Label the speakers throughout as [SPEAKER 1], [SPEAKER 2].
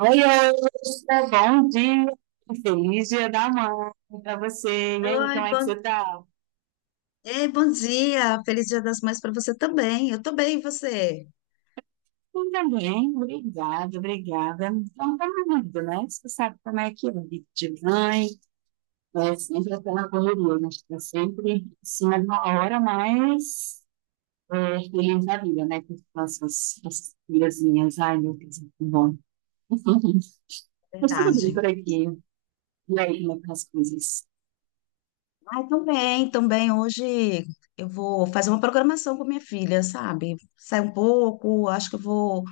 [SPEAKER 1] Oi, Elsa, bom dia. Feliz Dia da Mãe para você. E aí, como
[SPEAKER 2] Oi,
[SPEAKER 1] é que
[SPEAKER 2] bom...
[SPEAKER 1] você tá?
[SPEAKER 2] Ei, bom dia. Feliz Dia das Mães para você também. Eu tô bem, e você?
[SPEAKER 1] Eu também, obrigada, obrigada. Então, tá lindo, né? Você sabe como é que é, vida de mãe, é sempre aquela correria, né? Tá sempre em cima de uma hora, mas é, feliz da vida, né? Com essas filhazinhas. Ai, meu Deus, que bom. Enfim, mas tudo bem por
[SPEAKER 2] Verdade.
[SPEAKER 1] aqui. E aí, como é que tá as coisas?
[SPEAKER 2] Ai, também. Hoje eu vou fazer uma programação com minha filha, sabe? Sair um pouco, acho que eu vou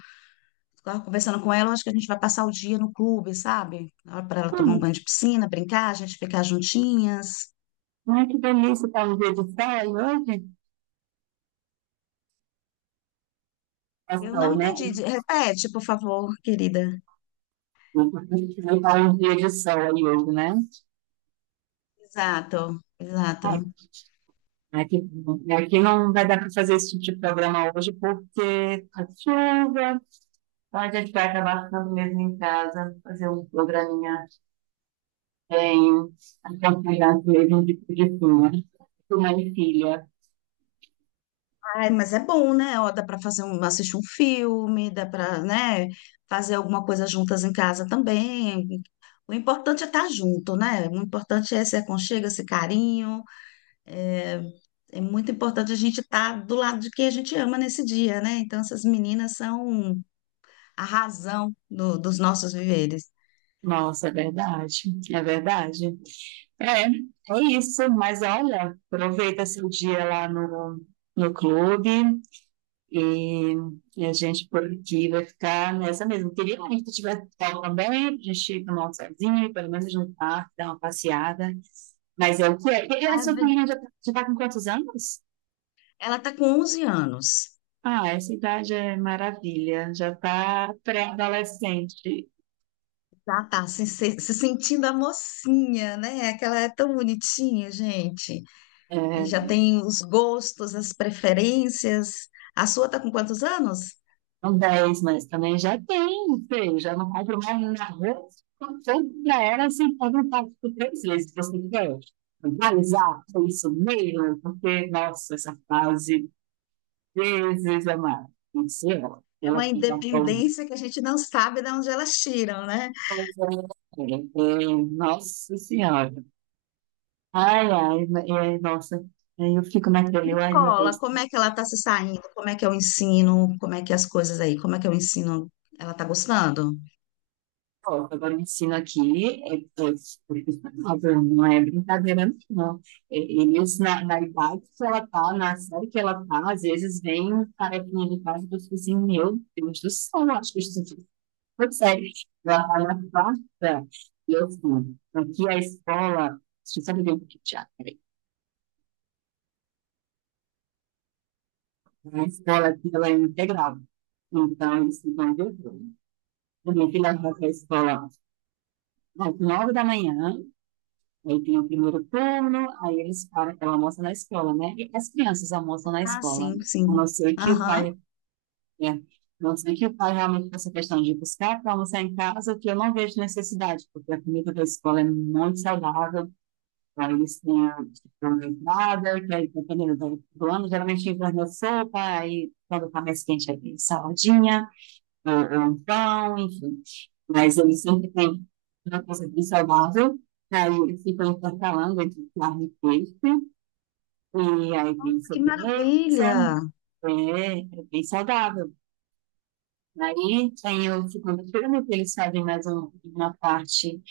[SPEAKER 2] ficar conversando com ela, acho que a gente vai passar o dia no clube, sabe? Para ela tomar um banho
[SPEAKER 1] Hum,
[SPEAKER 2] de piscina, brincar, a gente ficar juntinhas.
[SPEAKER 1] ai, que delícia, tá um dia de praia hoje?
[SPEAKER 2] Eu
[SPEAKER 1] Ação,
[SPEAKER 2] não
[SPEAKER 1] né?
[SPEAKER 2] entendi. Repete, por favor, querida.
[SPEAKER 1] Porque a gente vai para um dia de ação aí hoje, né?
[SPEAKER 2] Exato,
[SPEAKER 1] Ai,
[SPEAKER 2] exato.
[SPEAKER 1] Aqui, aqui não vai dar para fazer esse tipo de programa hoje porque tá chuva, então a gente vai acabar ficando mesmo em casa, fazer um programinha em acompanhado mesmo de filme. Mãe e filha.
[SPEAKER 2] Ai, mas é bom, né? Ó, dá para fazer um, assistir um filme, dá para, né, fazer alguma coisa juntas em casa também. O importante é estar junto, né? O importante é esse aconchego, esse carinho. É, é muito importante a gente estar do lado de quem a gente ama nesse dia, né? Então, essas meninas são a dos nossos viveres.
[SPEAKER 1] Nossa, é verdade, é verdade. É, é isso, mas olha, aproveita seu dia lá no clube, E, e a gente por aqui vai ficar nessa mesmo. Queria muito que tivesse sol também, a gente tomar um solzinho, pelo menos jantar, dar uma passeada. Mas é o que é. E a
[SPEAKER 2] Ai,
[SPEAKER 1] sua
[SPEAKER 2] ve-
[SPEAKER 1] filhinha já tá com quantos anos?
[SPEAKER 2] Ela tá com 11 anos.
[SPEAKER 1] Ah, essa idade é maravilha. Já tá pré-adolescente.
[SPEAKER 2] Já tá se sentindo a mocinha, né? Aquela é tão bonitinha, gente. E já
[SPEAKER 1] É,
[SPEAKER 2] tem os gostos, as preferências. A sua está com quantos anos?
[SPEAKER 1] não 10 mas também já tem, feio. Já não compro mais na rua. Tanto pra ela, assim, pode não pagar por três vezes, se você quiser. Vai usar isso mesmo, porque, nossa, essa fase Jesus amado, Senhor,
[SPEAKER 2] É
[SPEAKER 1] ela
[SPEAKER 2] uma
[SPEAKER 1] fica falando.
[SPEAKER 2] independência que a gente não sabe de onde elas tiram, né?
[SPEAKER 1] Nossa Senhora. E nossa. Eu fico naquele,
[SPEAKER 2] Em
[SPEAKER 1] ai, meu Deus.
[SPEAKER 2] escola, como é que ela está se saindo? Como é que é o ensino? Como é que é as coisas aí? Como é que é o ensino? Ela está gostando?
[SPEAKER 1] Ó, agora o ensino aqui é profissional, não é brincadeira, não. É, eles, na idade que ela tá, na série que ela tá, às vezes vem um carequinha de casa e eu fico assim, meu Deus do céu, eu acho que isso. Pois é, ela na quarta, e eu fui. Aqui é a escola, deixa eu só ver um pouquinho de teatro, peraí. A escola aqui, ela é integral. Então, eles ficam de turno. A minha filha vai para a escola às nove da manhã, aí tem o primeiro turno, aí eles param, ela almoça na escola, né? E as crianças almoçam na
[SPEAKER 2] Ah,
[SPEAKER 1] escola.
[SPEAKER 2] sim,
[SPEAKER 1] A
[SPEAKER 2] sim.
[SPEAKER 1] não ser que o
[SPEAKER 2] Aham.
[SPEAKER 1] pai, a não ser que o pai realmente faça questão de buscar para almoçar em casa, que eu não vejo necessidade, porque a comida da escola é muito saudável. Aí eles têm a uma entrada, que aí, dependendo do ano, geralmente enverna sopa, aí quando tá mais quente, aí saladinha, ou um pão, enfim. Mas eles sempre têm uma coisa bem saudável, aí eles ficam intercalando entre carne e peixe, e aí tem
[SPEAKER 2] Nossa, que
[SPEAKER 1] sobremesa,
[SPEAKER 2] maravilha!
[SPEAKER 1] é, é bem saudável. Aí tem o segundo turno, que eles fazem mais uma parte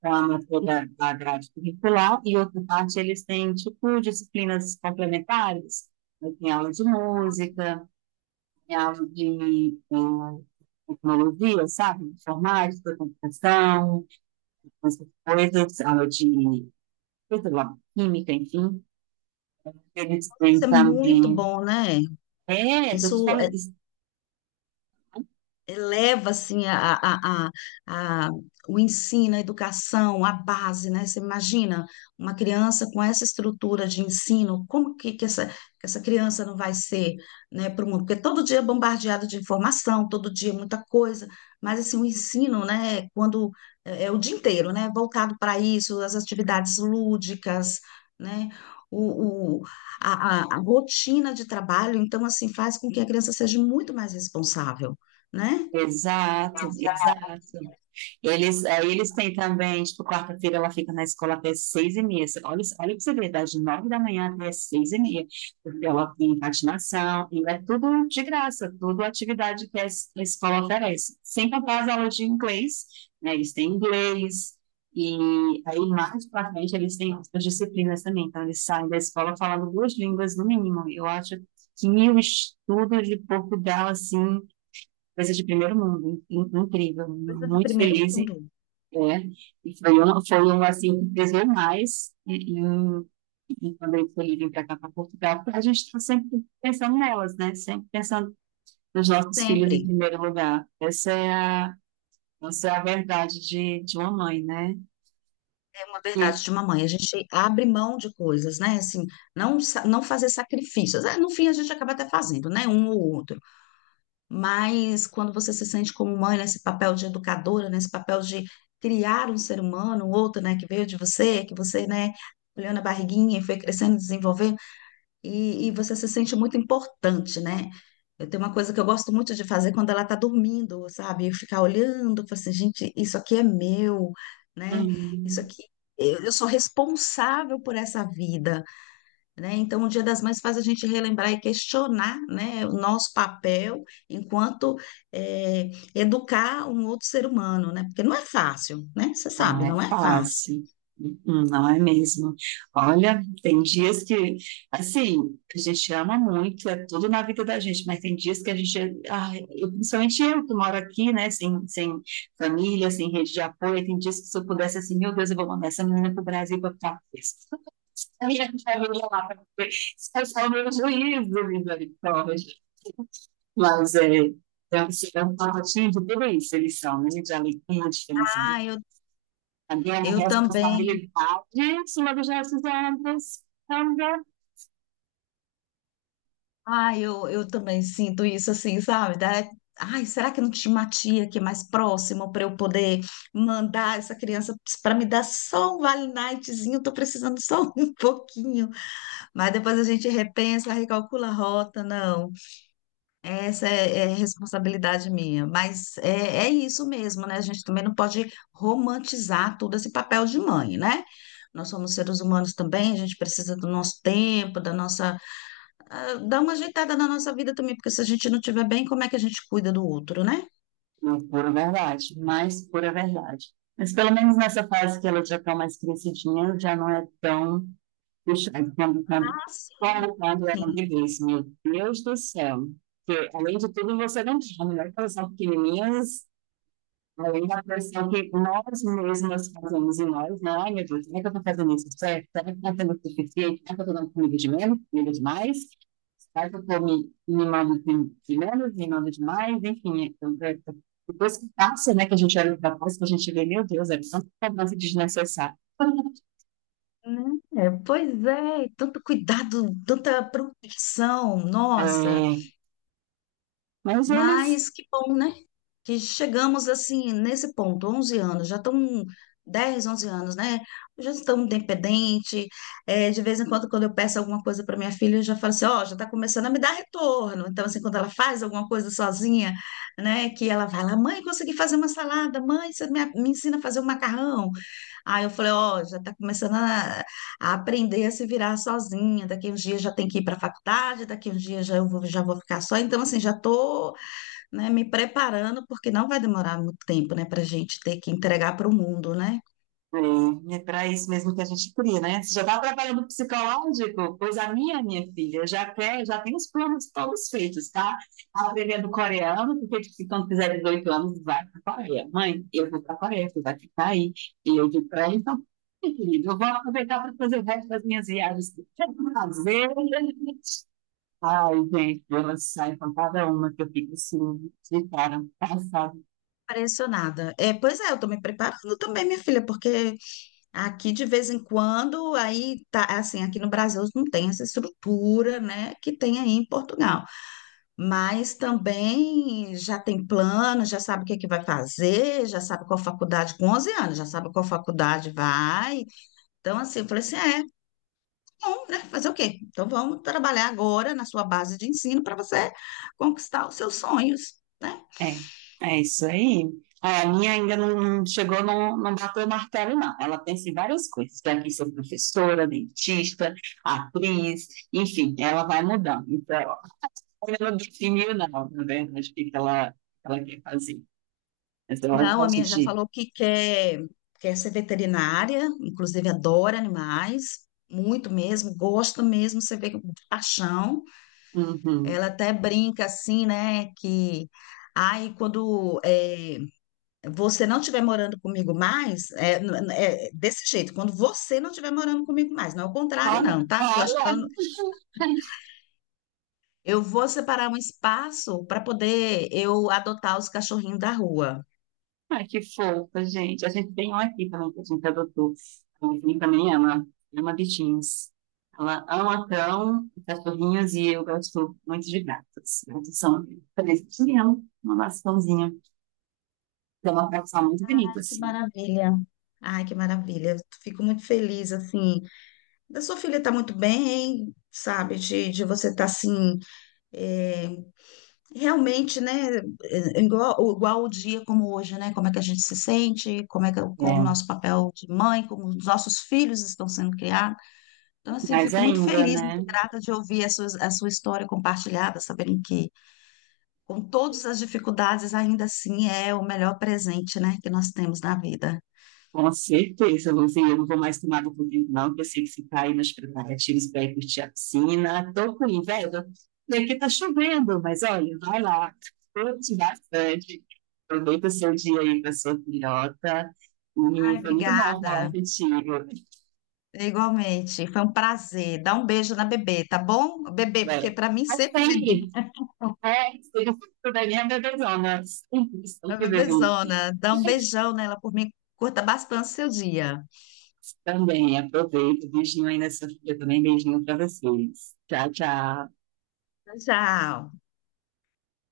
[SPEAKER 1] para a matéria da grade curricular, e outra parte eles têm, tipo, disciplinas complementares. Aí tem aula de música, tem aula de tecnologia, sabe? Informática, computação, essas coisas, aula de, sei lá, química, enfim. Eles têm
[SPEAKER 2] Isso é muito
[SPEAKER 1] também.
[SPEAKER 2] bom, né?
[SPEAKER 1] É, estou te
[SPEAKER 2] Isso
[SPEAKER 1] falando.
[SPEAKER 2] é eleva assim a- o ensino, a educação, a base, né? Você imagina uma criança com essa estrutura de ensino, como que essa criança não vai ser, né, para o mundo? Porque todo dia é bombardeado de informação, todo dia é muita coisa, mas assim, o ensino, né, é quando é, é o dia inteiro, né, voltado para isso, as atividades lúdicas, né? O, a rotina de trabalho, então, assim, faz com que a criança seja muito mais responsável, né?
[SPEAKER 1] Exato,
[SPEAKER 2] Exato.
[SPEAKER 1] exato. Eles, aí eles têm também, tipo, quarta-feira ela fica na escola até seis e meia. Você- Olha, isso- olha pra você ver, das nove da manhã até seis e meia. Porque ela tem patinação, e é tudo de graça, tudo atividade que a escola oferece. Sem contar as aulas de inglês, né? Eles têm inglês, e aí mais pra frente eles têm outras disciplinas também. Então eles saem da escola falando duas línguas no mínimo. Eu acho que o estudo de Portugal, assim, coisa de primeiro mundo, incrível.
[SPEAKER 2] Coisa de
[SPEAKER 1] Muito
[SPEAKER 2] primeiro
[SPEAKER 1] feliz
[SPEAKER 2] mundo,
[SPEAKER 1] é, e foi um assim que pesou mais e quando ele foi vir para cá, para Portugal, porque a gente está sempre pensando nelas, né? Sempre pensando nos nossos filhos em
[SPEAKER 2] sempre.
[SPEAKER 1] primeiro lugar. Essa é a verdade de uma mãe, né?
[SPEAKER 2] É uma
[SPEAKER 1] E,
[SPEAKER 2] verdade de mamãe. A gente abre mão de coisas, né? Assim, não, não fazer sacrifícios. É, no fim, a gente acaba até fazendo, né? Um ou outro. Mas quando você se sente como mãe, nesse papel de educadora, nesse papel de criar um ser humano, um outro, né? Que veio de você, que você, né? Olhou na barriguinha e foi crescendo, desenvolvendo. E você se sente muito importante, né? Eu tenho uma coisa que eu gosto muito de fazer quando ela está dormindo, sabe? Eu ficar olhando, falar assim, gente, isso aqui é meu, né? Isso
[SPEAKER 1] hum,
[SPEAKER 2] aqui, eu sou responsável por essa vida, né? Então, o Dia das Mães faz a gente relembrar e questionar, né, o nosso papel enquanto educar um outro ser humano, né? Porque não é fácil, né? Você
[SPEAKER 1] não
[SPEAKER 2] sabe,
[SPEAKER 1] é
[SPEAKER 2] não é fácil.
[SPEAKER 1] fácil. Uhum, não é mesmo. Olha, tem dias que, assim, a gente ama muito, é tudo na vida da gente, mas tem dias que a gente, ai, principalmente eu que moro aqui, né, sem família, sem rede de apoio, tem dias que se eu pudesse, assim, meu Deus, eu vou mandar essa menina pro Brasil para ficar presa. A minha família lá, pra ver se é só o meu juízo, misericórdia. Mas é um é um pacotinho de tudo isso, eles são, né, de alegria, de felicidade,
[SPEAKER 2] Ah, eu,
[SPEAKER 1] a grande
[SPEAKER 2] eu também.
[SPEAKER 1] responsabilidade sobre os nossos ombros também.
[SPEAKER 2] Ah, eu também sinto isso assim, sabe? Ai, será que não tinha uma tia aqui mais próxima para eu poder mandar essa criança para me dar só um Vale Nightzinho? Tô precisando só um pouquinho. Mas depois a gente repensa, recalcula a rota, não. Essa é, é responsabilidade minha. Mas é, é isso mesmo, né? A gente também não pode romantizar todo esse papel de mãe, né? Nós somos seres humanos também, a gente precisa do nosso tempo, da nossa, dar uma ajeitada na nossa vida também, porque se a gente não estiver bem, como é que a gente cuida do outro, né?
[SPEAKER 1] Não é pura verdade. Mas pelo menos nessa fase que ela já está mais crescidinha, já não é tão puxada
[SPEAKER 2] Ah, sim.
[SPEAKER 1] quando ela
[SPEAKER 2] Sim,
[SPEAKER 1] me diz, meu Deus do céu, que além de tudo você não tem a melhor coração pequenininhas, além da pressão que nós mesmas fazemos em nós, né? Ai, meu Deus, como é que eu estou fazendo isso certo? Será que eu estou sendo o suficiente? Será que eu estou dando comida de menos, comida demais? Mas eu tô me mimado de menos, mimado de enfim. Então, depois que passa, né, que a gente olha pra trás, que a gente vê, meu Deus, é tanta cobrança desnecessária.
[SPEAKER 2] né? É, pois é, tanto cuidado, tanta proteção, nossa.
[SPEAKER 1] É, mas eles
[SPEAKER 2] Mas que bom, né? Que chegamos assim nesse ponto, 11 anos, já estão 10 11 anos, né? Já estão independente. É, de vez em quando, quando eu peço alguma coisa para minha filha, eu já falo assim: ó, já está começando a me dar retorno. Então, assim, quando ela faz alguma coisa sozinha, né, que ela vai lá, mãe, consegui fazer uma salada, mãe, você me ensina a fazer um macarrão. Aí eu falei: ó, já está começando a aprender a se virar sozinha. Daqui uns dias já tem que ir para a faculdade, daqui uns dias já, eu vou, já vou ficar só. Então, assim, já estou né, me preparando, porque não vai demorar muito tempo, né, para a gente ter que entregar para o mundo, né?
[SPEAKER 1] é, é para isso mesmo que a gente cria, né? Você já está trabalhando psicológico? Pois a minha filha, já quer, já tem os planos todos feitos, tá? Tá aprendendo coreano, porque se quando fizer 18 anos, vai para a Coreia. Mãe, eu vou para a Coreia, tu vai ficar aí. E eu digo para ela, então, meu querido, eu vou aproveitar para fazer o resto das minhas viagens. Que eu quero fazer. Ai, gente, elas saem com cada uma que eu fico assim, de cara, passada.
[SPEAKER 2] Impressionada. É, pois é, eu tô me preparando também, minha filha, porque aqui de vez em quando, aí tá assim, aqui no Brasil não tem essa estrutura, né, que tem aí em Portugal. Mas também já tem plano, já sabe o que é que vai fazer, já sabe qual faculdade, com 11 anos, já sabe qual faculdade vai. Então, assim, eu falei assim, é. Bom, né? Fazer o quê? Então vamos trabalhar agora na sua base de ensino para você conquistar os seus sonhos, né?
[SPEAKER 1] É, é isso aí. É, a minha ainda não, não chegou, não, não bateu o martelo, não. Ela pensa em várias coisas. Vai vir ser professora, dentista, atriz, enfim, ela vai mudando. Então, ela não definiu, não, na verdade, o que que ela quer fazer. Mas ela
[SPEAKER 2] Não, a
[SPEAKER 1] gosta
[SPEAKER 2] minha já
[SPEAKER 1] de.
[SPEAKER 2] falou que quer ser veterinária, inclusive adora animais, muito mesmo, gosta mesmo, você vê com paixão.
[SPEAKER 1] Uhum.
[SPEAKER 2] Ela até brinca assim, né? Que aí quando é, você não estiver morando comigo mais, é, é desse jeito, quando você não estiver morando comigo mais, não é o contrário,
[SPEAKER 1] Olha,
[SPEAKER 2] não, tá? Porque eu acho
[SPEAKER 1] olha.
[SPEAKER 2] que ela Eu vou separar um espaço para poder eu adotar os cachorrinhos da rua.
[SPEAKER 1] Ai, que fofa, gente. A gente tem um aqui também que a gente adotou. A Anthony também ama, ama bichinhos. Ela ama cão, cachorrinhos e eu gosto muito de gatos. Gatos são presentes de uma maçãzinha. É uma coleção muito bonita,
[SPEAKER 2] Ai, que
[SPEAKER 1] assim.
[SPEAKER 2] maravilha. Ai, que maravilha. Eu fico muito feliz, assim. Da sua filha tá muito bem, sabe? De você estar assim, é, realmente, né? É, igual o dia como hoje, né? Como é que a gente se sente, como é que com o
[SPEAKER 1] É.
[SPEAKER 2] nosso papel de mãe, como os nossos filhos estão sendo criados. Então, assim, eu
[SPEAKER 1] Mas
[SPEAKER 2] fico muito
[SPEAKER 1] ainda,
[SPEAKER 2] feliz,
[SPEAKER 1] né?
[SPEAKER 2] muito grata de ouvir a sua história compartilhada, sabendo que com todas as dificuldades, ainda assim é o melhor presente, né, que nós temos na vida.
[SPEAKER 1] Com certeza, Luzinha, eu não vou mais tomar do tempo, não, porque eu sei que você está aí nos preparativos para ir curtir a piscina. Tô com inveja, e aqui tá chovendo, mas olha, vai lá, curte bastante, aproveita o seu dia aí com a sua filhota,
[SPEAKER 2] Ai,
[SPEAKER 1] e foi muito bom falar
[SPEAKER 2] obrigada.
[SPEAKER 1] contigo.
[SPEAKER 2] Igualmente, foi um prazer. Dá um beijo na bebê, tá bom? Bebê, porque
[SPEAKER 1] Vai.
[SPEAKER 2] para mim
[SPEAKER 1] Até
[SPEAKER 2] sempre bebê,
[SPEAKER 1] sempre, é, seja fruto da minha bebezona, sempre,
[SPEAKER 2] a
[SPEAKER 1] sempre bebê.
[SPEAKER 2] bebezona. Dá um beijão nela por mim. Curta bastante seu dia.
[SPEAKER 1] Também, aproveita, beijinho aí na sua filha também, beijinho para vocês. Tchau, tchau.
[SPEAKER 2] Tchau.